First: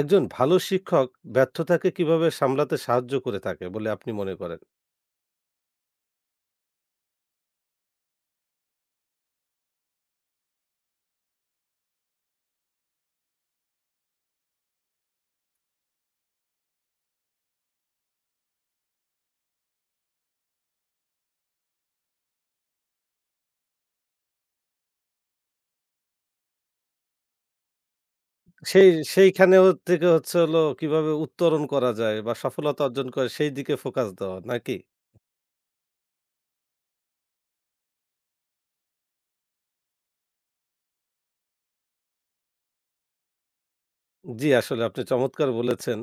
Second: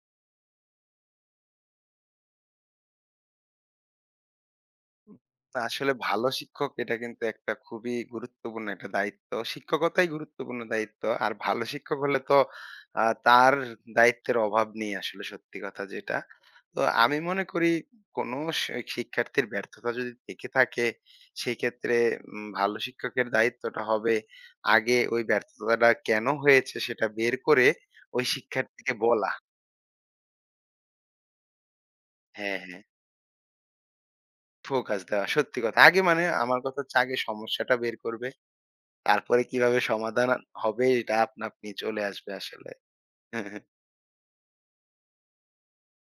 একজন ভালো শিক্ষক ব্যর্থতাকে কিভাবে সামলাতে সাহায্য করে থাকে বলে আপনি মনে করেন? না, আসলে ভালো শিক্ষক এটা কিন্তু একটা খুবই গুরুত্বপূর্ণ একটা দায়িত্ব। শিক্ষকতাই গুরুত্বপূর্ণ দায়িত্ব। আর ভালো শিক্ষক হলে তো তার দায়িত্বের অভাব নেই আসলে সত্যি কথা যেটা। তো আমি মনে করি কোনো শিক্ষার্থীর ব্যর্থতা যদি থেকে থাকে, সেক্ষেত্রে ভালো শিক্ষকের দায়িত্বটা হবে আগে ওই ব্যর্থতাটা কেন হয়েছে সেটা বের করে ওই সেই শিক্ষার্থীকে বলা। সেইখানেও থেকে হলো কিভাবে উত্তরণ করা যায় বা হ্যাঁ, সফলতা হ্যাঁ। অর্জন করে সেই দিকে ফোকাস দেওয়া নাকি? ফোকাস দেওয়া। সত্যি কথা। আগে মানে আমার কথা হচ্ছে আগে সমস্যাটা বের করবে। তারপরে কিভাবে সমাধান হবে এটা আপনা আপনি চলে আসবে আসলে। জি, আসলে আপনি চমৎকার বলেছেন।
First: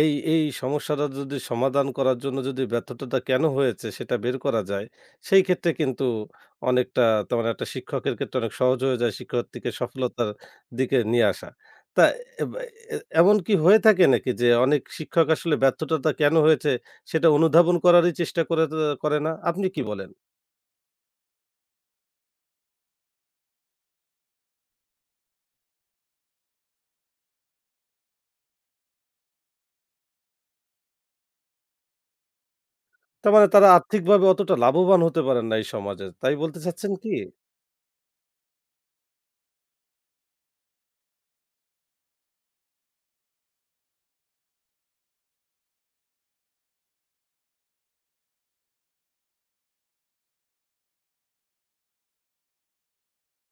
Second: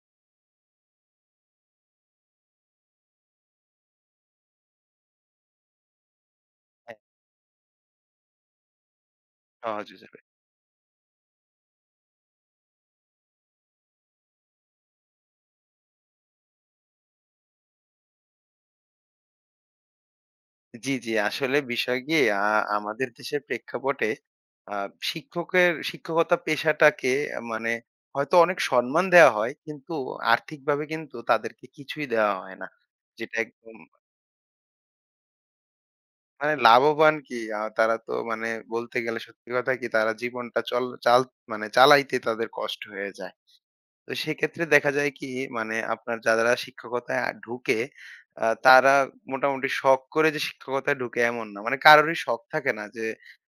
এই সমস্যাটা যদি সমাধান করার জন্য যদি ব্যর্থতাটা কেন হয়েছে সেটা বের করা যায়, সেই ক্ষেত্রে কিন্তু হ্যাঁ, অনেকটা তেমন একটা শিক্ষকের ক্ষেত্রে অনেক সহজ হয়ে যায় শিক্ষার্থীকে সহজ হয়ে যাবে। সফলতার দিকে নিয়ে আসা। তা এব এ এমন কি হয়ে থাকে নাকি যে অনেক শিক্ষক আসলে ব্যর্থতাটা কেন হয়েছে সেটা অনুধাবন করারই চেষ্টা করে না? আপনি কি বলেন? জি, জি। আসলে বিষয় কি আ আমাদের দেশের প্রেক্ষাপটে আ শিক্ষকের শিক্ষকতা পেশাটাকে মানে হয়তো অনেক সম্মান দেওয়া হয় কিন্তু আর্থিকভাবে কিন্তু তাদেরকে কিছুই দেওয়া হয় না। তার যেটা মানে তারা একদম আর্থিকভাবে অতটা লাভবান হতে পারেন না এই সমাজে। তাই মানে বলতে চাচ্ছেন কি? লাভবান কি তারা তো মানে বলতে গেলে সত্যি কথা কি তারা জীবনটা চল চাল মানে চালাইতে তাদের কষ্ট হয়ে যায়। তো সেক্ষেত্রে দেখা যায় কি মানে আপনার যারা শিক্ষকতায় ঢুকে তারা মোটামুটি শখ করে যে শিক্ষকতায় ঢুকে এমন না। মানে কারোরই শখ থাকে না যে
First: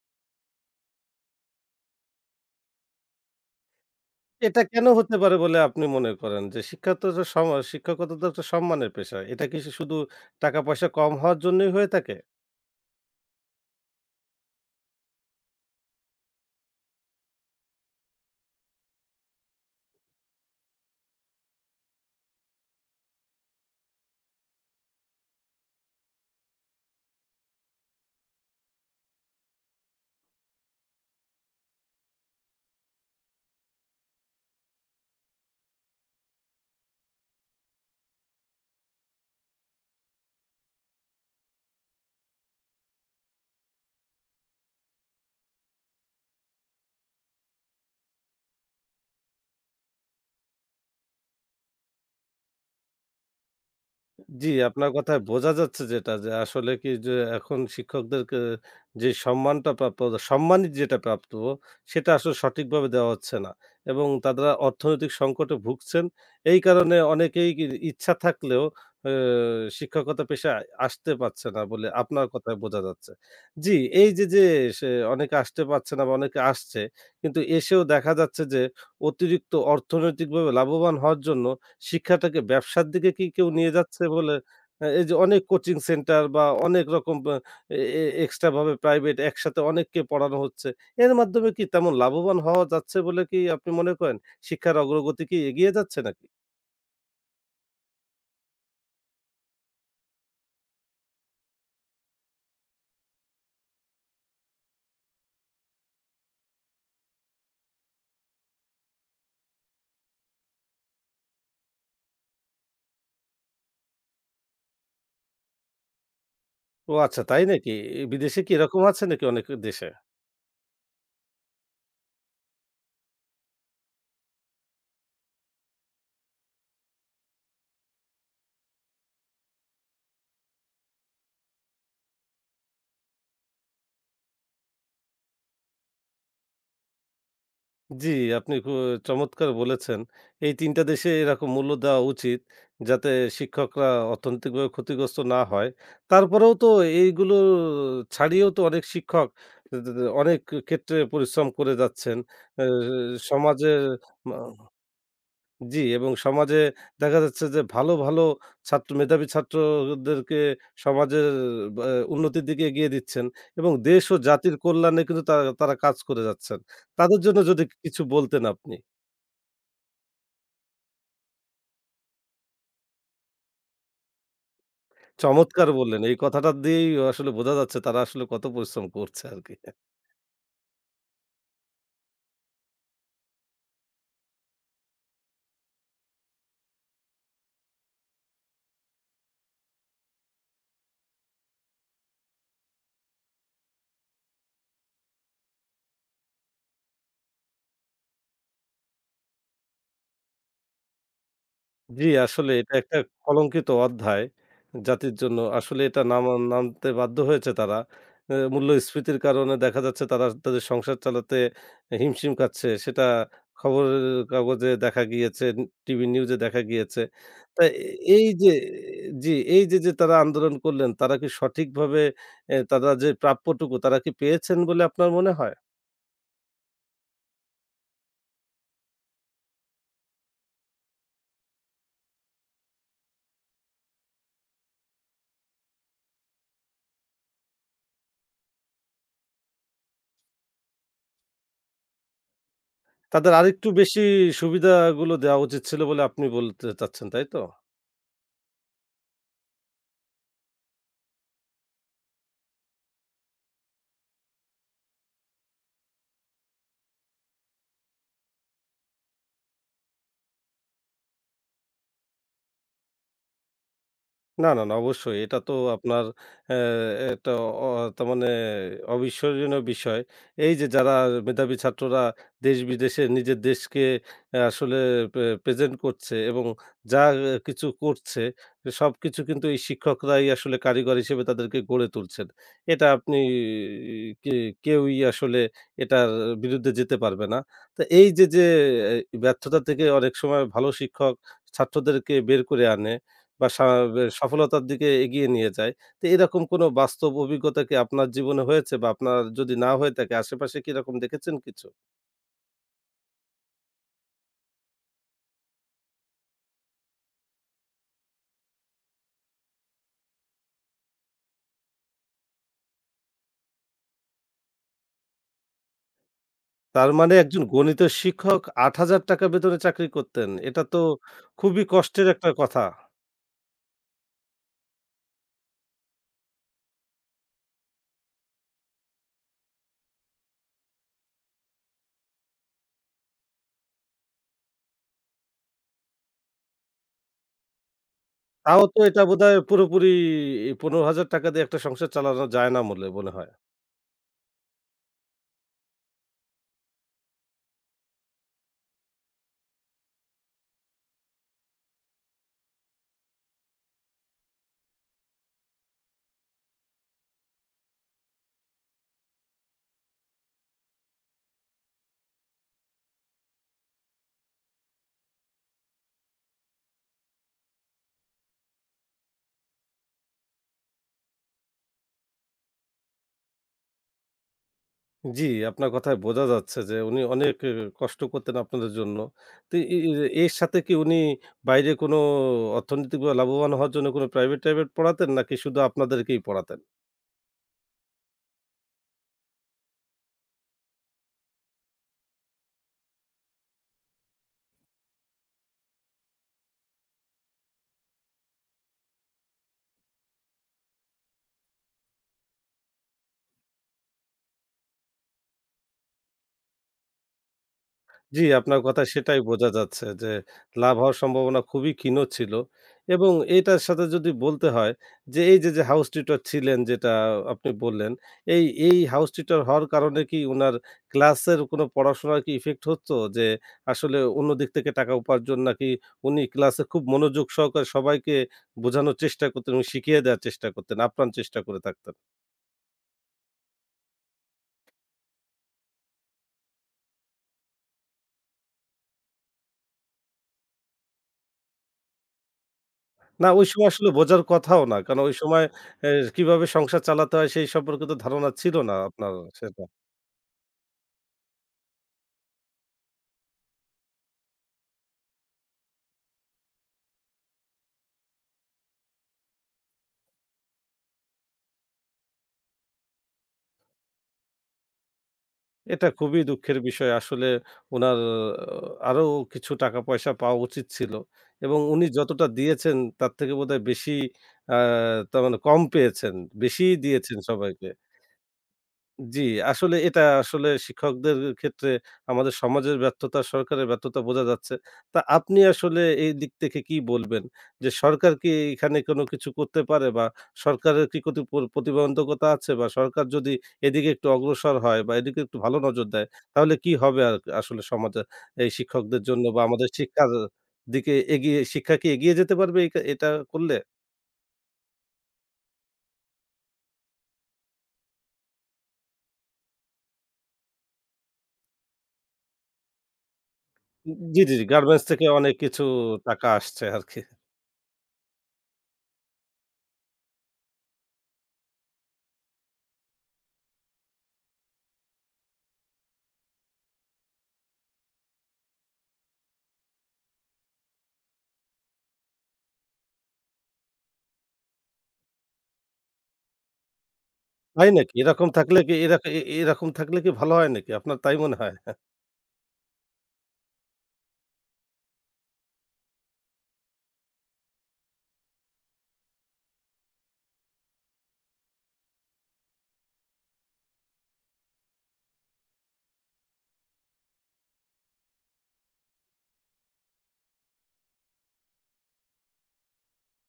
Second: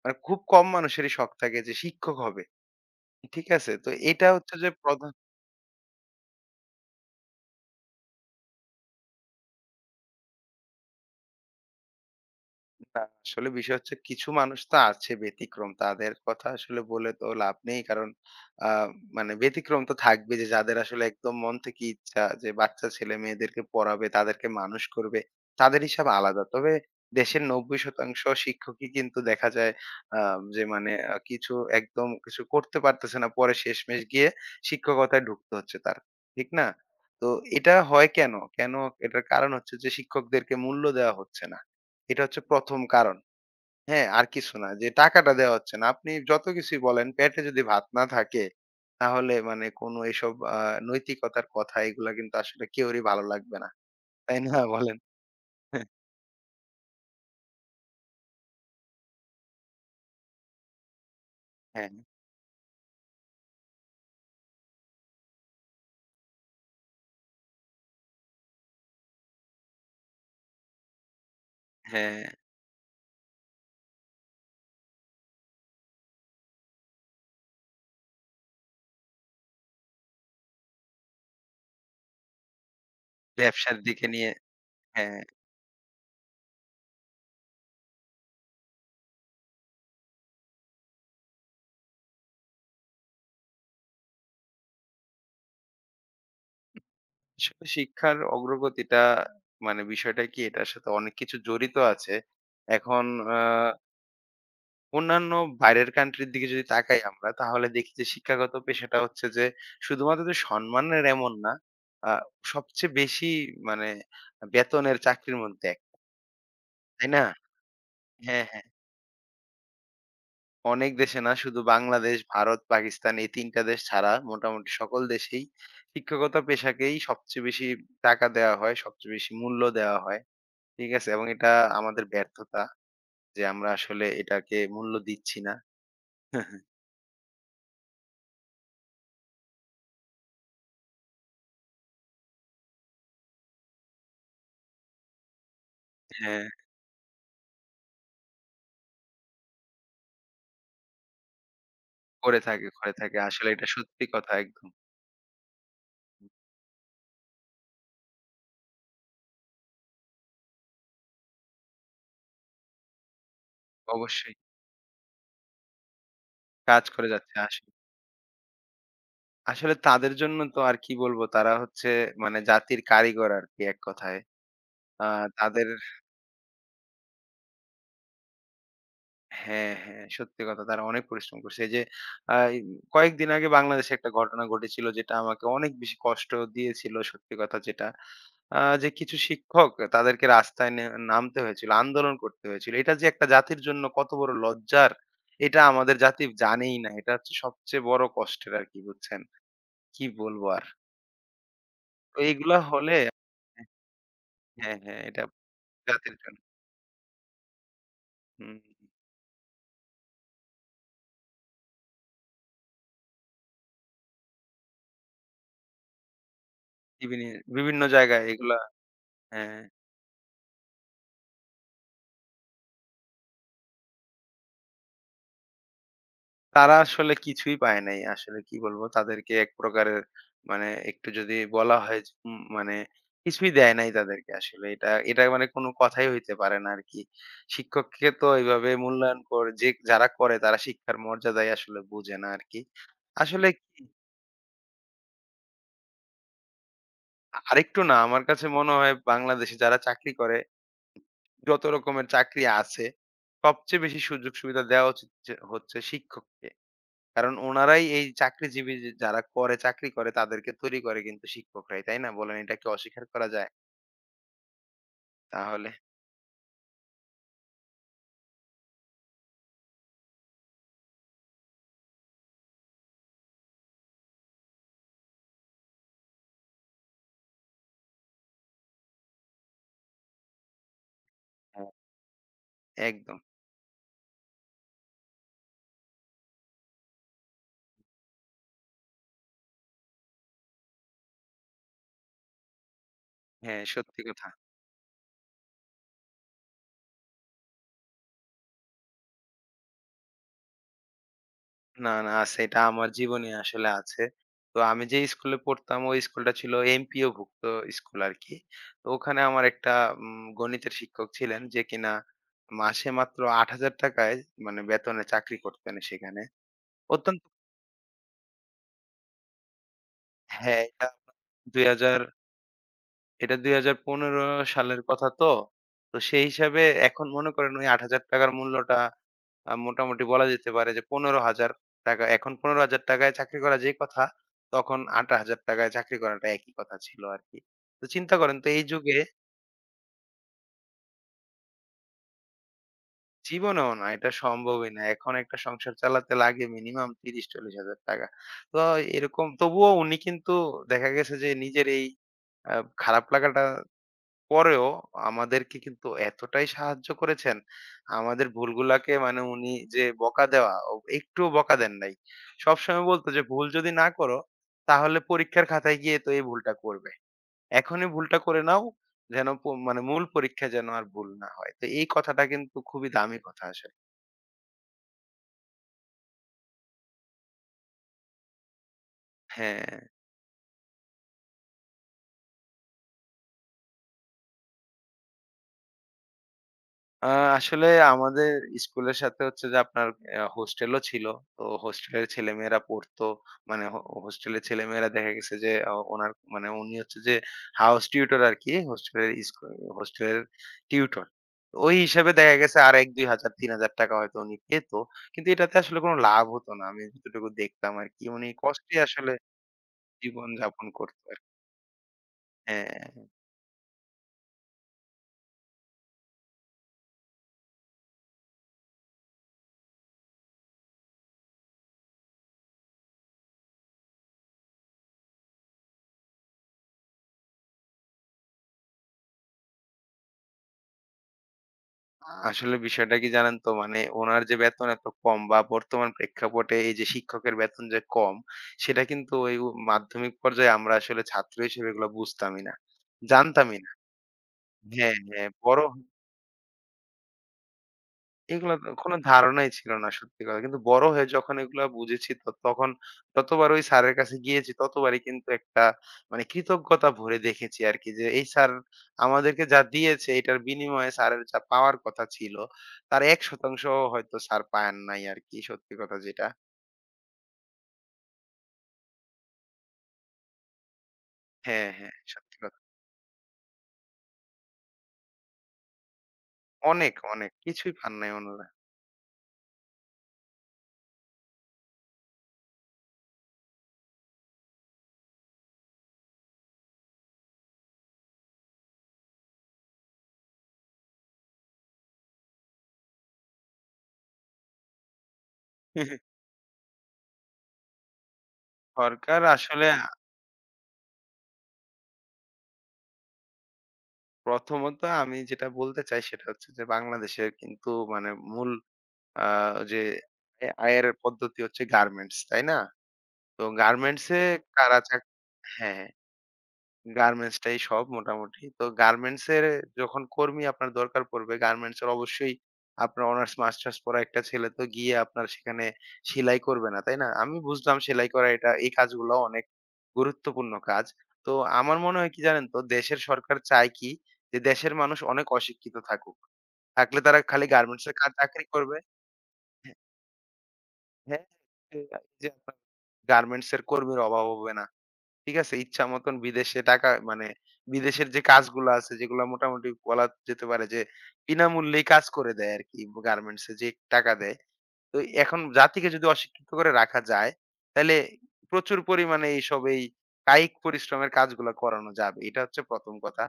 মানে খুব কম মানুষেরই শখ থাকে যে শিক্ষক হবে। ঠিক আছে? তো এটা হচ্ছে এটা যে কেন প্রধান। হতে পারে বলে আপনি মনে করেন? যে শিক্ষা তো যে শিক্ষকতা তো একটা সম্মানের পেশা। এটা কি শুধু টাকা পয়সা কম হওয়ার জন্যই হয়ে থাকে? না, আসলে বিষয় হচ্ছে কিছু মানুষ তো আছে ব্যতিক্রম। তাদের কথা আসলে বলে তো লাভ নেই। কারণ আ মানে ব্যতিক্রম তো থাকবে যে যাদের আসলে একদম মন থেকে ইচ্ছা যে বাচ্চা ছেলে-মেয়েদেরকে পড়াবে, তাদেরকে মানুষ করবে, তাদের হিসাব আলাদা। তবে দেশের ৯০% শিক্ষকই কিন্তু দেখা যায় আ যে মানে কিছু একদম কিছু করতে পারতেছে না। পরে শেষমেষ গিয়ে শিক্ষকতায় ঢুকতে হচ্ছে তার। ঠিক না? তো এটা হয় কেন? কেন এটার কারণ হচ্ছে যে শিক্ষকদেরকে মূল্য দেওয়া হচ্ছে না। এটা হচ্ছে ১ম কারণ। হ্যাঁ? আর কিছু না। যে টাকাটা দেয়া হচ্ছে না। আপনি যত কিছুই বলেন পেটে যদি ভাত না থাকে, তাহলে মানে কোন এসব নৈতিকতার কথা এগুলা কিন্তু আসলে কেউরই ভালো লাগবে না। তাই জি, না? আপনার বলেন? কথায় বোঝা যাচ্ছে হ্যাঁ, যেটা যে আসলে কি যে এখন শিক্ষকদেরকে যে সম্মানটা প্রাপ্য সম্মানিত যেটা প্রাপ্য হ্যাঁ। সেটা আসলে সঠিকভাবে দেওয়া হচ্ছে না এবং তারা অর্থনৈতিক সংকটে ভুগছেন। এই কারণে অনেকেই কি ইচ্ছা থাকলেও আ শিক্ষকতা পেশায় আসতে পারছে না বলে হ্যাঁ, আপনার কথায় বোঝা যাচ্ছে। জি, এই যে, যে সে অনেকে আসতে পারছে না বা অনেকে আসছে কিন্তু এসেও দেখা যাচ্ছে যে অতিরিক্ত অর্থনৈতিকভাবে লাভবান হওয়ার জন্য শিক্ষাটাকে ব্যবসার দিকে কি কেউ নিয়ে ব্যবসার যাচ্ছে দিকে নিয়ে বলে এই যে হ্যাঁ। অনেক কোচিং সেন্টার বা অনেক রকম বা এ এ এক্সট্রা ভাবে প্রাইভেট একসাথে অনেককে পড়ানো হচ্ছে। এর মাধ্যমে কি তেমন লাভবান হওয়া যাচ্ছে বলে কি আপনি মনে করেন? শিক্ষার অগ্রগতি কি এগিয়ে যাচ্ছে নাকি? আসলে শিক্ষার অগ্রগতিটা মানে বিষয়টা কি এটার সাথে অনেক কিছু জড়িত আছে। এখন আ অন্যান্য বাইরের কান্ট্রির দিকে যদি তাকাই আমরা তাহলে দেখি যে শিক্ষাগত পেশাটা হচ্ছে যে শুধুমাত্র যে সম্মানের এমন না, আ সবচেয়ে বেশি মানে বেতনের চাকরির মধ্যে এক, ও তাই আচ্ছা না? তাই নাকি? বিদেশে হ্যাঁ, কি হ্যাঁ। এরকম আছে নাকি অনেক দেশে? অনেক দেশে না শুধু বাংলাদেশ, ভারত, পাকিস্তান এই ৩ টা দেশ ছাড়া মোটামুটি সকল দেশেই শিক্ষকত পেশাকেই সবচেয়ে বেশি টাকা দেওয়া হয়, সবচেয়ে বেশি মূল্য দেওয়া হয়। ঠিক আছে? এবং এটা আমাদের ব্যর্থতা যে আমরা আসলে এটাকে মূল্য দিচ্ছি না। জি, আপনি চমৎকার বলেছেন। এই ৩ টা দেশে এরকম মূল্য দেওয়া উচিত, যাতে শিক্ষকরা অর্থনৈতিকভাবে ক্ষতিগ্রস্ত না হয়। হ্যাঁ। তারপরেও তো এইগুলো ছাড়িয়েও তো অনেক শিক্ষক দে দে দে অনেক ক্ষেত্রে পরিশ্রম করে যাচ্ছেন। করে অ্যা থাকে করে থাকে। আসলে এটা সমাজের সত্যি কথা মা একদম। জি, এবং সমাজে দেখা যাচ্ছে যে ভালো, ভালো ছাত্র মেধাবী ছাত্রদেরকে সমাজের বা উন্নতির দিকে এগিয়ে দিচ্ছেন এবং দেশ ও অবশ্যই জাতির কল্যাণে কিন্তু তারা তারা কাজ করে যাচ্ছেন। কাজ করে তাদের যাচ্ছে জন্য আস যদি কিছু বলতেন আপনি? আসলে তাদের জন্য তো আর কি বলবো তারা হচ্ছে মানে জাতির কারিগর আরকি এক কথায়। আ চমৎকার তাদের বললেন। এই কথাটা দিয়েই আসলে বোঝা যাচ্ছে তারা আসলে কত পরিশ্রম করছে আরকি। হ্যাঁ, হ্যাঁ। সত্যি কথা তারা অনেক পরিশ্রম করছে। এই যে এই কয়েকদিন আগে বাংলাদেশে একটা ঘটনা ঘটেছিল যেটা আমাকে অনেক বেশি কষ্ট দিয়েছিল সত্যি কথা যেটা। যে কিছু শিক্ষক তাদেরকে রাস্তায় নামতে হয়েছিল, আন্দোলন করতে হয়েছিল। এটা যে একটা জাতির জন্য কত বড় লজ্জার এটা আমাদের জাতি জানেই না। এটা হচ্ছে সবচেয়ে বড় কষ্টের আরকি, বুঝছেন? কি বলবো আর? জি, তো আসলে এইগুলা এটা হলে একটা হ্যাঁ, কলঙ্কিত অধ্যায় হ্যাঁ, হ্যাঁ জাতির এটা জন্য। আসলে এটা জাতির জন্য। নামতে বাধ্য হয়েছে তারা। হুম। মূল্যস্ফীতির কারণে দেখা যাচ্ছে তারা তাদের সংসার চালাতে হিমশিম খাচ্ছে। সেটা খবরের কাগজে দেখা গিয়েছে, টিভি নিউজে দেখা গিয়েছে। বিভিনি তা বিভিন্ন জায়গায় এই যে এগুলা জি, হ্যাঁ। এই যে, যে তারা আন্দোলন করলেন, তারা কি সঠিকভাবে তারা যে প্রাপ্যটুকু তারা কি পেয়েছেন বলে আপনার মনে হয়? তারা আসলে কিছুই পায় নাই। আসলে কি বলবো? তাদেরকে এক প্রকারের মানে একটু যদি বলা হয় যে মানে কিছুই দেয় নাই তাদেরকে আসলে। এটা এটা মানে কোনো কথাই হইতে পারে না আরকি। শিক্ষককে তো এভাবে মূল্যায়ন করে যে যারা করে তারা শিক্ষার মর্যাদাই আসলে বুঝে না আরকি। তাদের আসলে আরেকটু কি বেশি সুবিধাগুলো দেওয়া উচিত ছিল বলে আপনি বলতে চাচ্ছেন, তাই তো? আরেকটু না আমার কাছে মনে হয় বাংলাদেশে যারা চাকরি করে যত রকমের চাকরি আছে সবচেয়ে বেশি সুযোগ সুবিধা দেওয়া উচিত যে হচ্ছে শিক্ষককে। কারণ ওনারাই এই চাকরিজীবী যে যারা করে চাকরি করে তাদেরকে তৈরি করে কিন্তু শিক্ষকরাই, তাই না? বলেন এটা কি অস্বীকার করা যায়? না, না, না অবশ্যই। এটা তো তাহলে আপনার অ্যা এটা অ তার মানে অবিস্মরণীয় বিষয়। এই যে যারা মেধাবী ছাত্ররা দেশ-বিদেশে নিজের দেশকে আসলে প্রেজেন্ট করছে এবং যা কিছু করছে সবকিছু কিন্তু এই শিক্ষকরাই আসলে কারিগর হিসেবে তাদেরকে হ্যাঁ। গড়ে তুলছেন। এটা আপনি একদম। আহ, কেউই আসলে এটার বিরুদ্ধে যেতে পারবে না। তো এই যে, যে, আহ, ব্যর্থতা থেকে অনেক সময় ভালো শিক্ষক ছাত্রদেরকে বের করে আনে বা হ্যাঁ, সত্যি কথা। সফলতার দিকে এগিয়ে নিয়ে যায়। তো এরকম কোনো বাস্তব অভিজ্ঞতা কি আপনার জীবনে হয়েছে? বা আপনার যদি না হয়ে থাকে আশেপাশে কি এরকম দেখেছেন কিছু? না, না আছে এটা আমার জীবনে আসলে আছে। তো আমি যে স্কুলে পড়তাম ওই স্কুলটা ছিল এমপিওভুক্ত স্কুল আরকি। তো ওখানে আমার একটা গণিতের শিক্ষক ছিলেন যে কিনা মাসে মাত্র ৳৮,০০০ য় মানে বেতনে চাকরি করতেন সেখানে। তার মানে অত্যন্ত একজন গণিতের শিক্ষক ৳৮,০০০ বেতনে চাকরি করতেন। এটা হ্যাঁ, তো এটা খুবই ২হাজার কষ্টের একটা কথা। এটা ২০১৫ সালের কথা তো। তো সেই হিসাবে এখন মনে করেন ওই ৳৮,০০০ মূল্যটা মোটামুটি বলা যেতে পারে যে ৳১৫,০০০ এখন ৳১৫,০০০ য় চাকরি করা যে কথা, তখন ৳৮,০০০ য় চাকরি করাটা একই কথা ছিল আরকি। তো চিন্তা করেন তো তাও এই তো যুগে এটা বোধহয় পুরোপুরি ৳15,000 দিয়ে একটা সংসার চালানো যায় না বলে মনে হয়। জীবনেও না এটা সম্ভবই না। এখন একটা সংসার চালাতে লাগে মিনিমাম ৳৩০,০০০-৳৪০,০০০। তো এরকম তবুও উনি কিন্তু দেখা গেছে যে নিজের এই আ খারাপ লাগাটা পরেও আমাদেরকে কিন্তু এতটাই সাহায্য করেছেন, আমাদের ভুলগুলাকে মানে উনি যে বকা দেওয়া, একটুও বকা দেন নাই। সবসময় বলতো যে, "ভুল যদি না করো, তাহলে পরীক্ষার খাতায় গিয়ে তো এই ভুলটা করবে। এখনই ভুলটা করে নাও, যেন মানে মূল পরীক্ষায় যেন আর ভুল না হয়।" তো এই কথাটা কিন্তু খুবই দামি কথা আসলে। জি, আপনার কথায় বোঝা যাচ্ছে যে উনি অনেক কষ্ট করতেন আপনাদের জন্য। তো হ্যাঁ। এ এ এর সাথে কি উনি বাইরে কোনো অর্থনৈতিকভাবে লাভবান হওয়ার জন্য কোনো প্রাইভেট-টাইভেট পড়াতেন নাকি শুধু আপনাদেরকেই পড়াতেন? আ আসলে আমাদের স্কুলের সাথে হচ্ছে যে আপনার অ্যা হোস্টেলও ছিল। তো হোস্টেলের ছেলেমেয়েরা পড়তো। মানে হোস্টেলের ছেলেমেয়েরা দেখা গেছে যে ওনার মানে উনি হচ্ছে যে হাউস টিউটর আরকি। হোস্টেলের টিউটর। ওই হিসাবে দেখা গেছে আর ১-২ হাজার, ৩,০০০ হয়তো উনি পেত। কিন্তু এটাতে আসলে কোনো লাভ হতো না। আমি যতটুকু দেখতাম আরকি। জি, উনি আপনার কষ্টে কথায় আসলে সেটাই বোঝা যাচ্ছে যে জীবনযাপন লাভ হওয়ার করতো আর কি। সম্ভাবনা খুবই ক্ষীণ ছিল হ্যাঁ। এবং এটার সাথে যদি বলতে হয় যে এই যে, যে হাউস টিউটর ছিলেন যেটা আপনি বললেন, এই হাউস টিউটর হওয়ার কারণে কি উনার ক্লাসের কোনো পড়াশোনার কি ইফেক্ট হতো? যে আসলে অন্য দিক থেকে টাকা উপার্জন নাকি উনি ক্লাসে খুব মনোযোগ সহকারে সবাইকে বোঝানোর চেষ্টা করতেন এবং শিখিয়ে দেওয়ার চেষ্টা করতেন, আপ্রাণ চেষ্টা করে থাকতেন? আসলে বিষয়টা কি জানেন তো মানে ওনার যে বেতন এত কম বা বর্তমান প্রেক্ষাপটে এই যে শিক্ষকের বেতন যে কম সেটা কিন্তু ওই মাধ্যমিক পর্যায়ে আমরা আসলে ছাত্র হিসেবে এগুলো বুঝতামই না না, ওই জানতামই সময় না। আসলে বোঝার কথাও না। হ্যাঁ কারণ ওই হ্যাঁ। সময় এ কিভাবে সংসার চালাতে হয় সেই সম্পর্কে তো ধারণা ছিল এগুলা তো না কোনো আপনার ধারণাই সেটা। ছিল না সত্যি কথা। কিন্তু বড় হয়ে যখন এগুলা বুঝেছি তখন যতবার ওই স্যারের কাছে গিয়েছি ততবারই কিন্তু একটা মানে কৃতজ্ঞতা ভরে দেখেছি আরকি যে এই স্যার আমাদেরকে যা দিয়েছে এটার বিনিময়ে স্যারের যা পাওয়ার কথা ছিল তার ১% হয়তো স্যার পান নাই আরকি সত্যি এটা কথা খুবই যেটা। দুঃখের বিষয়। আসলে উনার আরো কিছু টাকা পয়সা পাওয়া উচিত ছিল। এবং হ্যাঁ, উনি হ্যাঁ যতটা সত্যি কথা। দিয়েছেন তার থেকে বোধহয় বেশি আ তার মানে কম পেয়েছেন। বেশিই অনেক, দিয়েছেন অনেক সবাইকে। কিছুই পান নাই ওনারা। জি, আসলে এটা আসলে শিক্ষকদের ক্ষেত্রে আমাদের সমাজের ব্যর্থতা, সরকারের ব্যর্থতা বোঝা যাচ্ছে। তা আপনি আসলে এই দিক থেকে কি বলবেন? যে সরকার কি এখানে কোনো কিছু করতে পারে বা সরকারের কি কতি প্র প্রতিবন্ধকতা আছে বা সরকার যদি এদিকে একটু অগ্রসর হয় বা এদিকে একটু ভালো নজর দেয়, তাহলে কি হবে আর আসলে সমাজে এই শিক্ষকদের সরকার জন্য বা আমাদের আসলে শিক্ষার দিকে এগিয়ে শিক্ষা কি এগিয়ে যেতে পারবে এই এটা করলে? প্রথমত আমি যেটা বলতে চাই সেটা হচ্ছে যে বাংলাদেশের কিন্তু মানে মূল আ যে আয়ের পদ্ধতি হচ্ছে গার্মেন্টস, তাই না? তো উ গার্মেন্টস এ জি, জি, জি। কারা গার্মেন্টস চাক থেকে অনেক কিছু হ্যাঁ, টাকা আসছে আরকি। গার্মেন্টস টাই সব মোটামুটি। তো গার্মেন্টস এর যখন কর্মী আপনার দরকার পড়বে, গার্মেন্টস এর অবশ্যই আপনার অনার্স মাস্টার্স পড়া একটা ছেলে তো গিয়ে আপনার সেখানে সেলাই করবে না, তাই না? আমি বুঝলাম সেলাই করা এটা এই কাজগুলো অনেক গুরুত্বপূর্ণ কাজ। তো আমার মনে হয় কি জানেন তো দেশের সরকার চায় কি যে দেশের মানুষ অনেক অশিক্ষিত থাকুক। থাকলে তারা খালি তাই গার্মেন্টস নাকি? এর কা এরকম চাকরি থাকলে কি করবে। এরা এ এরকম থাকলে কি ভালো হয় নাকি? আপনার তাই হ্যাঁ, মনে হয়? এই যে আপনার গার্মেন্টস এর কর্মীর অভাব হবে না। ঠিক আছে? ইচ্ছা মতন বিদেশে টাকা মানে বিদেশের যে কাজগুলো আছে যেগুলো মোটামুটি বলা যেতে পারে যে বিনামূল্যেই কাজ করে দেয় আরকি গার্মেন্টস এ যে টাকা দেয়। তো এখন জাতিকে যদি অশিক্ষিত করে রাখা যায়, তাইলে প্রচুর পরিমাণে এইসব এই কায়িক পরিশ্রমের কাজগুলা করানো যাবে। এটা হচ্ছে ১ম কথা।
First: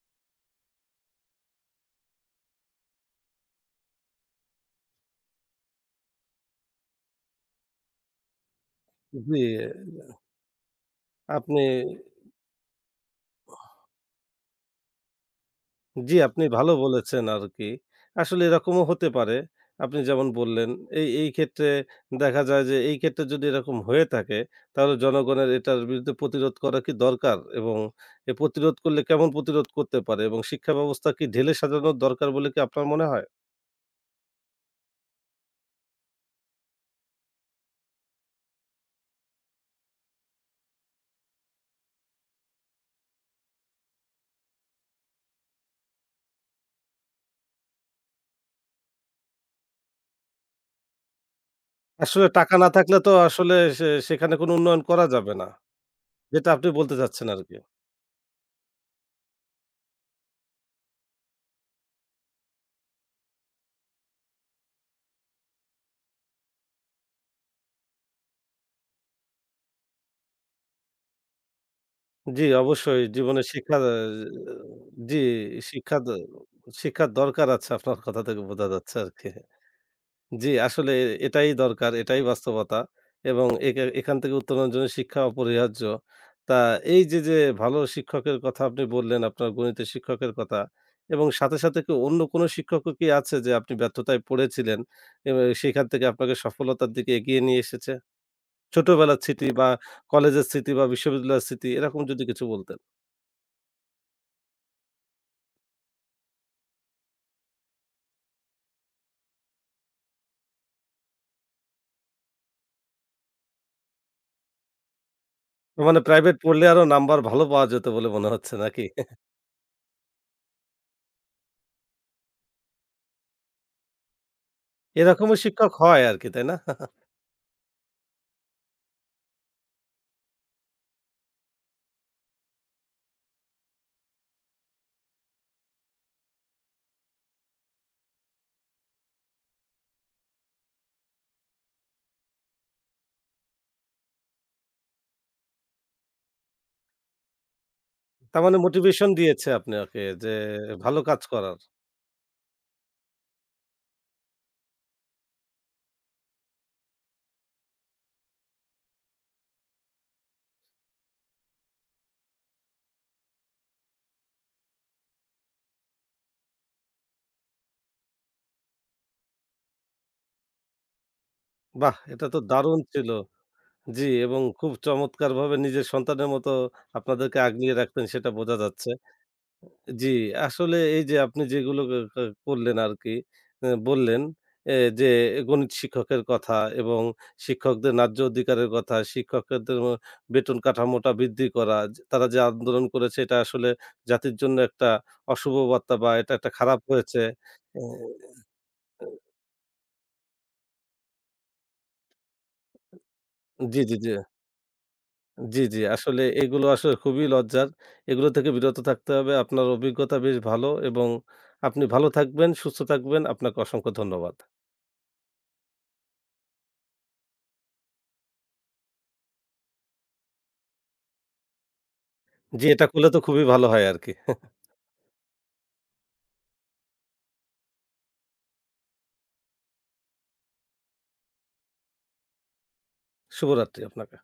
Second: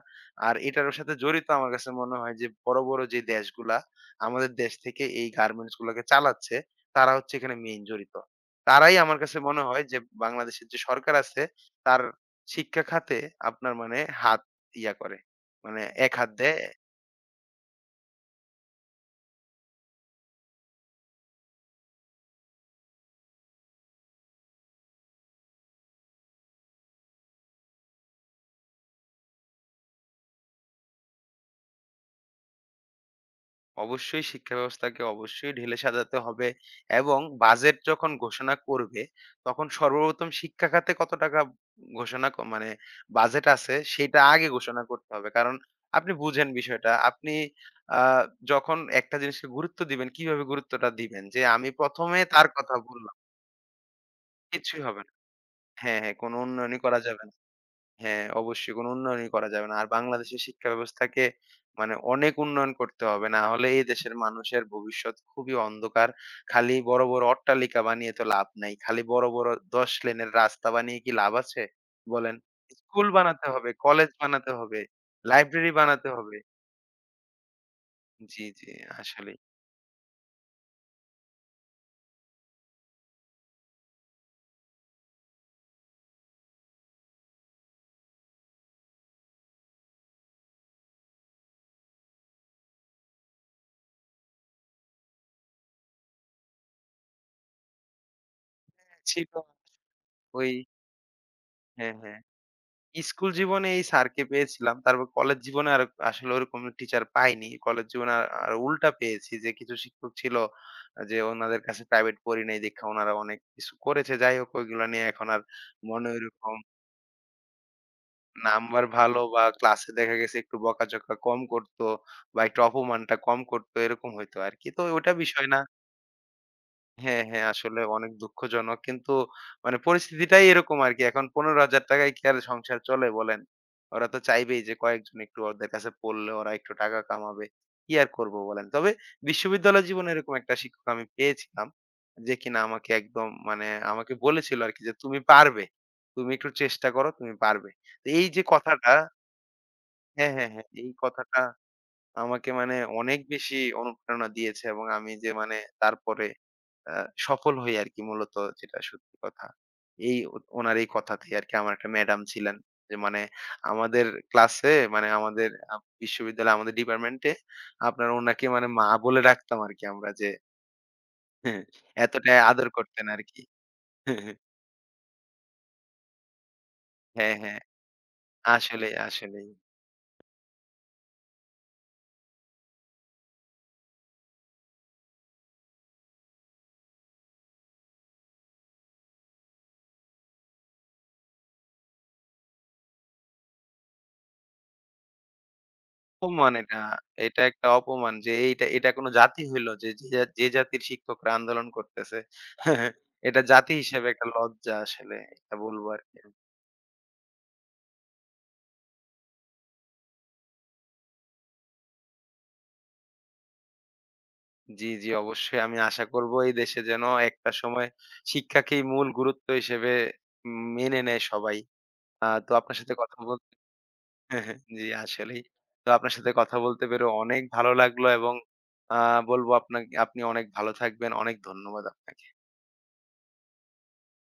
আর এটার সাথে জড়িত আমার কাছে মনে হয় যে বড়, বড় যে দেশগুলা আমাদের দেশ থেকে এই গার্মেন্টস গুলাকে চালাচ্ছে, তারা হচ্ছে এখানে মেইন জড়িত। তারাই আমার জি, কাছে মনে হয় যে বাংলাদেশের যে সরকার আছে, আপনি তার শিক্ষা খাতে আপনার মানে হাত ইয়া করে। মানে এক জি, হাত আপনি দেয়। ভালো বলেছেন আরকি। আসলে এরকমও হতে পারে। আপনি যেমন বললেন, এই ক্ষেত্রে দেখা যায় যে এই ক্ষেত্রে যদি এরকম হয়ে থাকে তাহলে জনগণের এটার বিরুদ্ধে প্রতিরোধ করা কি দরকার? এবং প্রতিরোধ করলে কেমন প্রতিরোধ করতে পারে? এবং শিক্ষা ব্যবস্থা কি ঢেলে সাজানোর দরকার বলে কি আপনার মনে হয়? অবশ্যই শিক্ষা ব্যবস্থাকে অবশ্যই ঢেলে সাজাতে হবে এবং বাজেট যখন ঘোষণা করবে, তখন সর্বপ্রথম শিক্ষা খাতে কত টাকা ঘোষণা ক মানে বাজেট আছে সেটা আগে ঘোষণা করতে হবে। কারণ আপনি বুঝেন বিষয়টা। আপনি আ যখন একটা জিনিসকে গুরুত্ব দিবেন, কিভাবে গুরুত্বটা দিবেন? যে আমি ১ম এ আসলে তার টাকা না কথা থাকলে তো বললাম। আসলে সেখানে কোনো উন্নয়ন কিছুই হবে করা না। যাবে না। হ্যাঁ, হ্যাঁ, কোনো যেটা আপনি উন্নয়নই বলতে করা যাবে চাচ্ছেন না। আরকি। হ্যাঁ, অবশ্যই কোনো উন্নয়নই করা যাবে না। আর বাংলাদেশের শিক্ষা ব্যবস্থাকে মানে অনেক উন্নয়ন করতে হবে। না হলে এই দেশের মানুষের ভবিষ্যৎ খুবই অন্ধকার। খালি বড়, বড় অট্টালিকা বানিয়ে তো লাভ নাই। খালি বড়, বড় ১০ লেনের রাস্তা বানিয়ে কি লাভ আছে? বলেন। জি, অবশ্যই স্কুল জীবনে বানাতে হবে, শিক্ষা কলেজ বানাতে হবে, জি, লাইব্রেরি শিক্ষা বানাতে দ হবে। শিক্ষার দরকার আছে আপনার কথা থেকে জি, বোঝা জি যাচ্ছে আরকি। আসলেই। জি, আসলে এটাই দরকার, এটাই বাস্তবতা এবং একে এখান থেকে উত্তরণের জন্য শিক্ষা অপরিহার্য। তা এই যে, যে ভালো শিক্ষকের কথা আপনি বললেন, আপনার গণিতের শিক্ষকের কথা এবং সাথে, সাথে কি অন্য কোনো শিক্ষকও কি আছে যে আপনি ব্যর্থতায় পড়েছিলেন এবং সেখান থেকে আপনাকে সফলতার দিকে এগিয়ে নিয়ে এসেছে? ছোটবেলার ছিল স্মৃতি বা কলেজের ওই স্মৃতি বা বিশ্ববিদ্যালয়ের স্মৃতি হ্যাঁ, এরকম হ্যাঁ। যদি কিছু বলতেন? স্কুল জীবনে এই স্যারকে পেয়েছিলাম। তারপর কলেজ জীবনে আর আসলে ওরকম টিচার পাইনি। কলেজ জীবনে আর উল্টা পেয়েছি যে কিছু শিক্ষক ছিল যে ওনাদের কাছে প্রাইভেট পড়ি নাই দেইখা ওনারা অনেক কিছু করেছে। যাই হোক ওইগুলা নিয়ে এখন আর মানে মনে প্রাইভেট ওইরকম পড়লে আরো নাম্বার ভালো পাওয়া যেত বলে মনে হচ্ছে নাকি? নাম্বার ভালো বা ক্লাসে দেখা গেছে একটু বকাঝকা কম করতো বা একটু অপমানটা কম করতো এরকম হইতো আরকি। তো ওটা এরকমও বিষয় না। শিক্ষক হয় আরকি, তাই না? হ্যাঁ, হ্যাঁ, আসলে অনেক দুঃখজনক। কিন্তু মানে পরিস্থিতিটাই এরকম আরকি। এখন ৳১৫,০০০ কি আর সংসার চলে বলেন? ওরা তো চাইবেই যে কয়েকজন একটু ওদের কাছে পড়লে ওরা একটু টাকা কামাবে। কি আর করব বলেন? তবে বিশ্ববিদ্যালয় জীবনে এরকম একটা শিক্ষক আমি পেয়েছিলাম, যে কিনা আমাকে একদম মানে আমাকে বলেছিল আরকি যে, "তুমি পারবে। তুমি একটু চেষ্টা করো, তুমি পারবে।" তো এই তার যে মানে কথাটা মোটিভেশন দিয়েছে আপনি ওকে যে হ্যাঁ, হ্যাঁ, হ্যাঁ, এই ভালো কাজ কথাটা করার। আমাকে মানে অনেক বেশি অনুপ্রেরণা দিয়েছে এবং আমি যে মানে তারপরে আ সফল হই আরকি মূলত যেটা সত্যি কথা। এই ওনার এই কথাতেই আরকি আমার একটা ম্যাডাম ছিলেন। যে মানে আমাদের ক্লাসে মানে আমাদের বিশ্ববিদ্যালয়ে আমাদের ডিপার্টমেন্টে আপনার ওনাকে মানে মা বলে ডাকতাম আরকি আমরা যে বাহ! এটা তো এতটাই আদর দারুণ করতেন ছিল। আরকি। জি, এবং খুব চমৎকারভাবে নিজের সন্তানের মতো হ্যাঁ, আপনাদেরকে হ্যাঁ। আগলিয়ে রাখতেন সেটা বোঝা যাচ্ছে। আসলেই, আসলেই। জি, আসলে এই যে আপনি যেগুলো ক ক করলেন আরকি, বললেন এ যে গণিত শিক্ষকের কথা এবং শিক্ষকদের ন্যায্য অধিকারের কথা, শিক্ষকদের ও বেতন কাঠামোটা বৃদ্ধি করা। যে তারা যে আন্দোলন করেছে এটা আসলে জাতির জন্য একটা অশুভ বার্তা বা এটা একটা অপমান খারাপ এটা। হয়েছে। এটা একটা ও অপমান যে এটা কোন জাতি হইলো যে জাতির শিক্ষকরা আন্দোলন করতেছে। এটা জাতি জি, জি, হিসেবে জি, একটা লজ্জা আসলে। এটা জি, জি, বলবো আরকি। আসলে এগুলো আসলে খুবই লজ্জার। এগুলো থেকে বিরত থাকতে হবে। আপনার অভিজ্ঞতা বেশ ভালো এবং আপনি ভালো থাকবেন, সুস্থ থাকবেন। আপনাকে অসংখ্য ধন্যবাদ। জি, জি, অবশ্যই আমি আশা করব এই দেশে যেন একটা সময় শিক্ষাকেই মূল গুরুত্ব হিসেবে মেনে নেয় সবাই। তো জি, আপনার এটা সাথে করলে কথা তো হ্যাঁ, খুবই হ্যাঁ, ভালো হয় আরকি। জি, আসলেই। তো আপনার সাথে কথা বলতে পেরে অনেক ভালো লাগলো এবং আ বলব আপনাকে আপনি অনেক ভালো থাকবেন। অনেক ধন্যবাদ আপনাকে। শুভরাত্রি আপনাকে।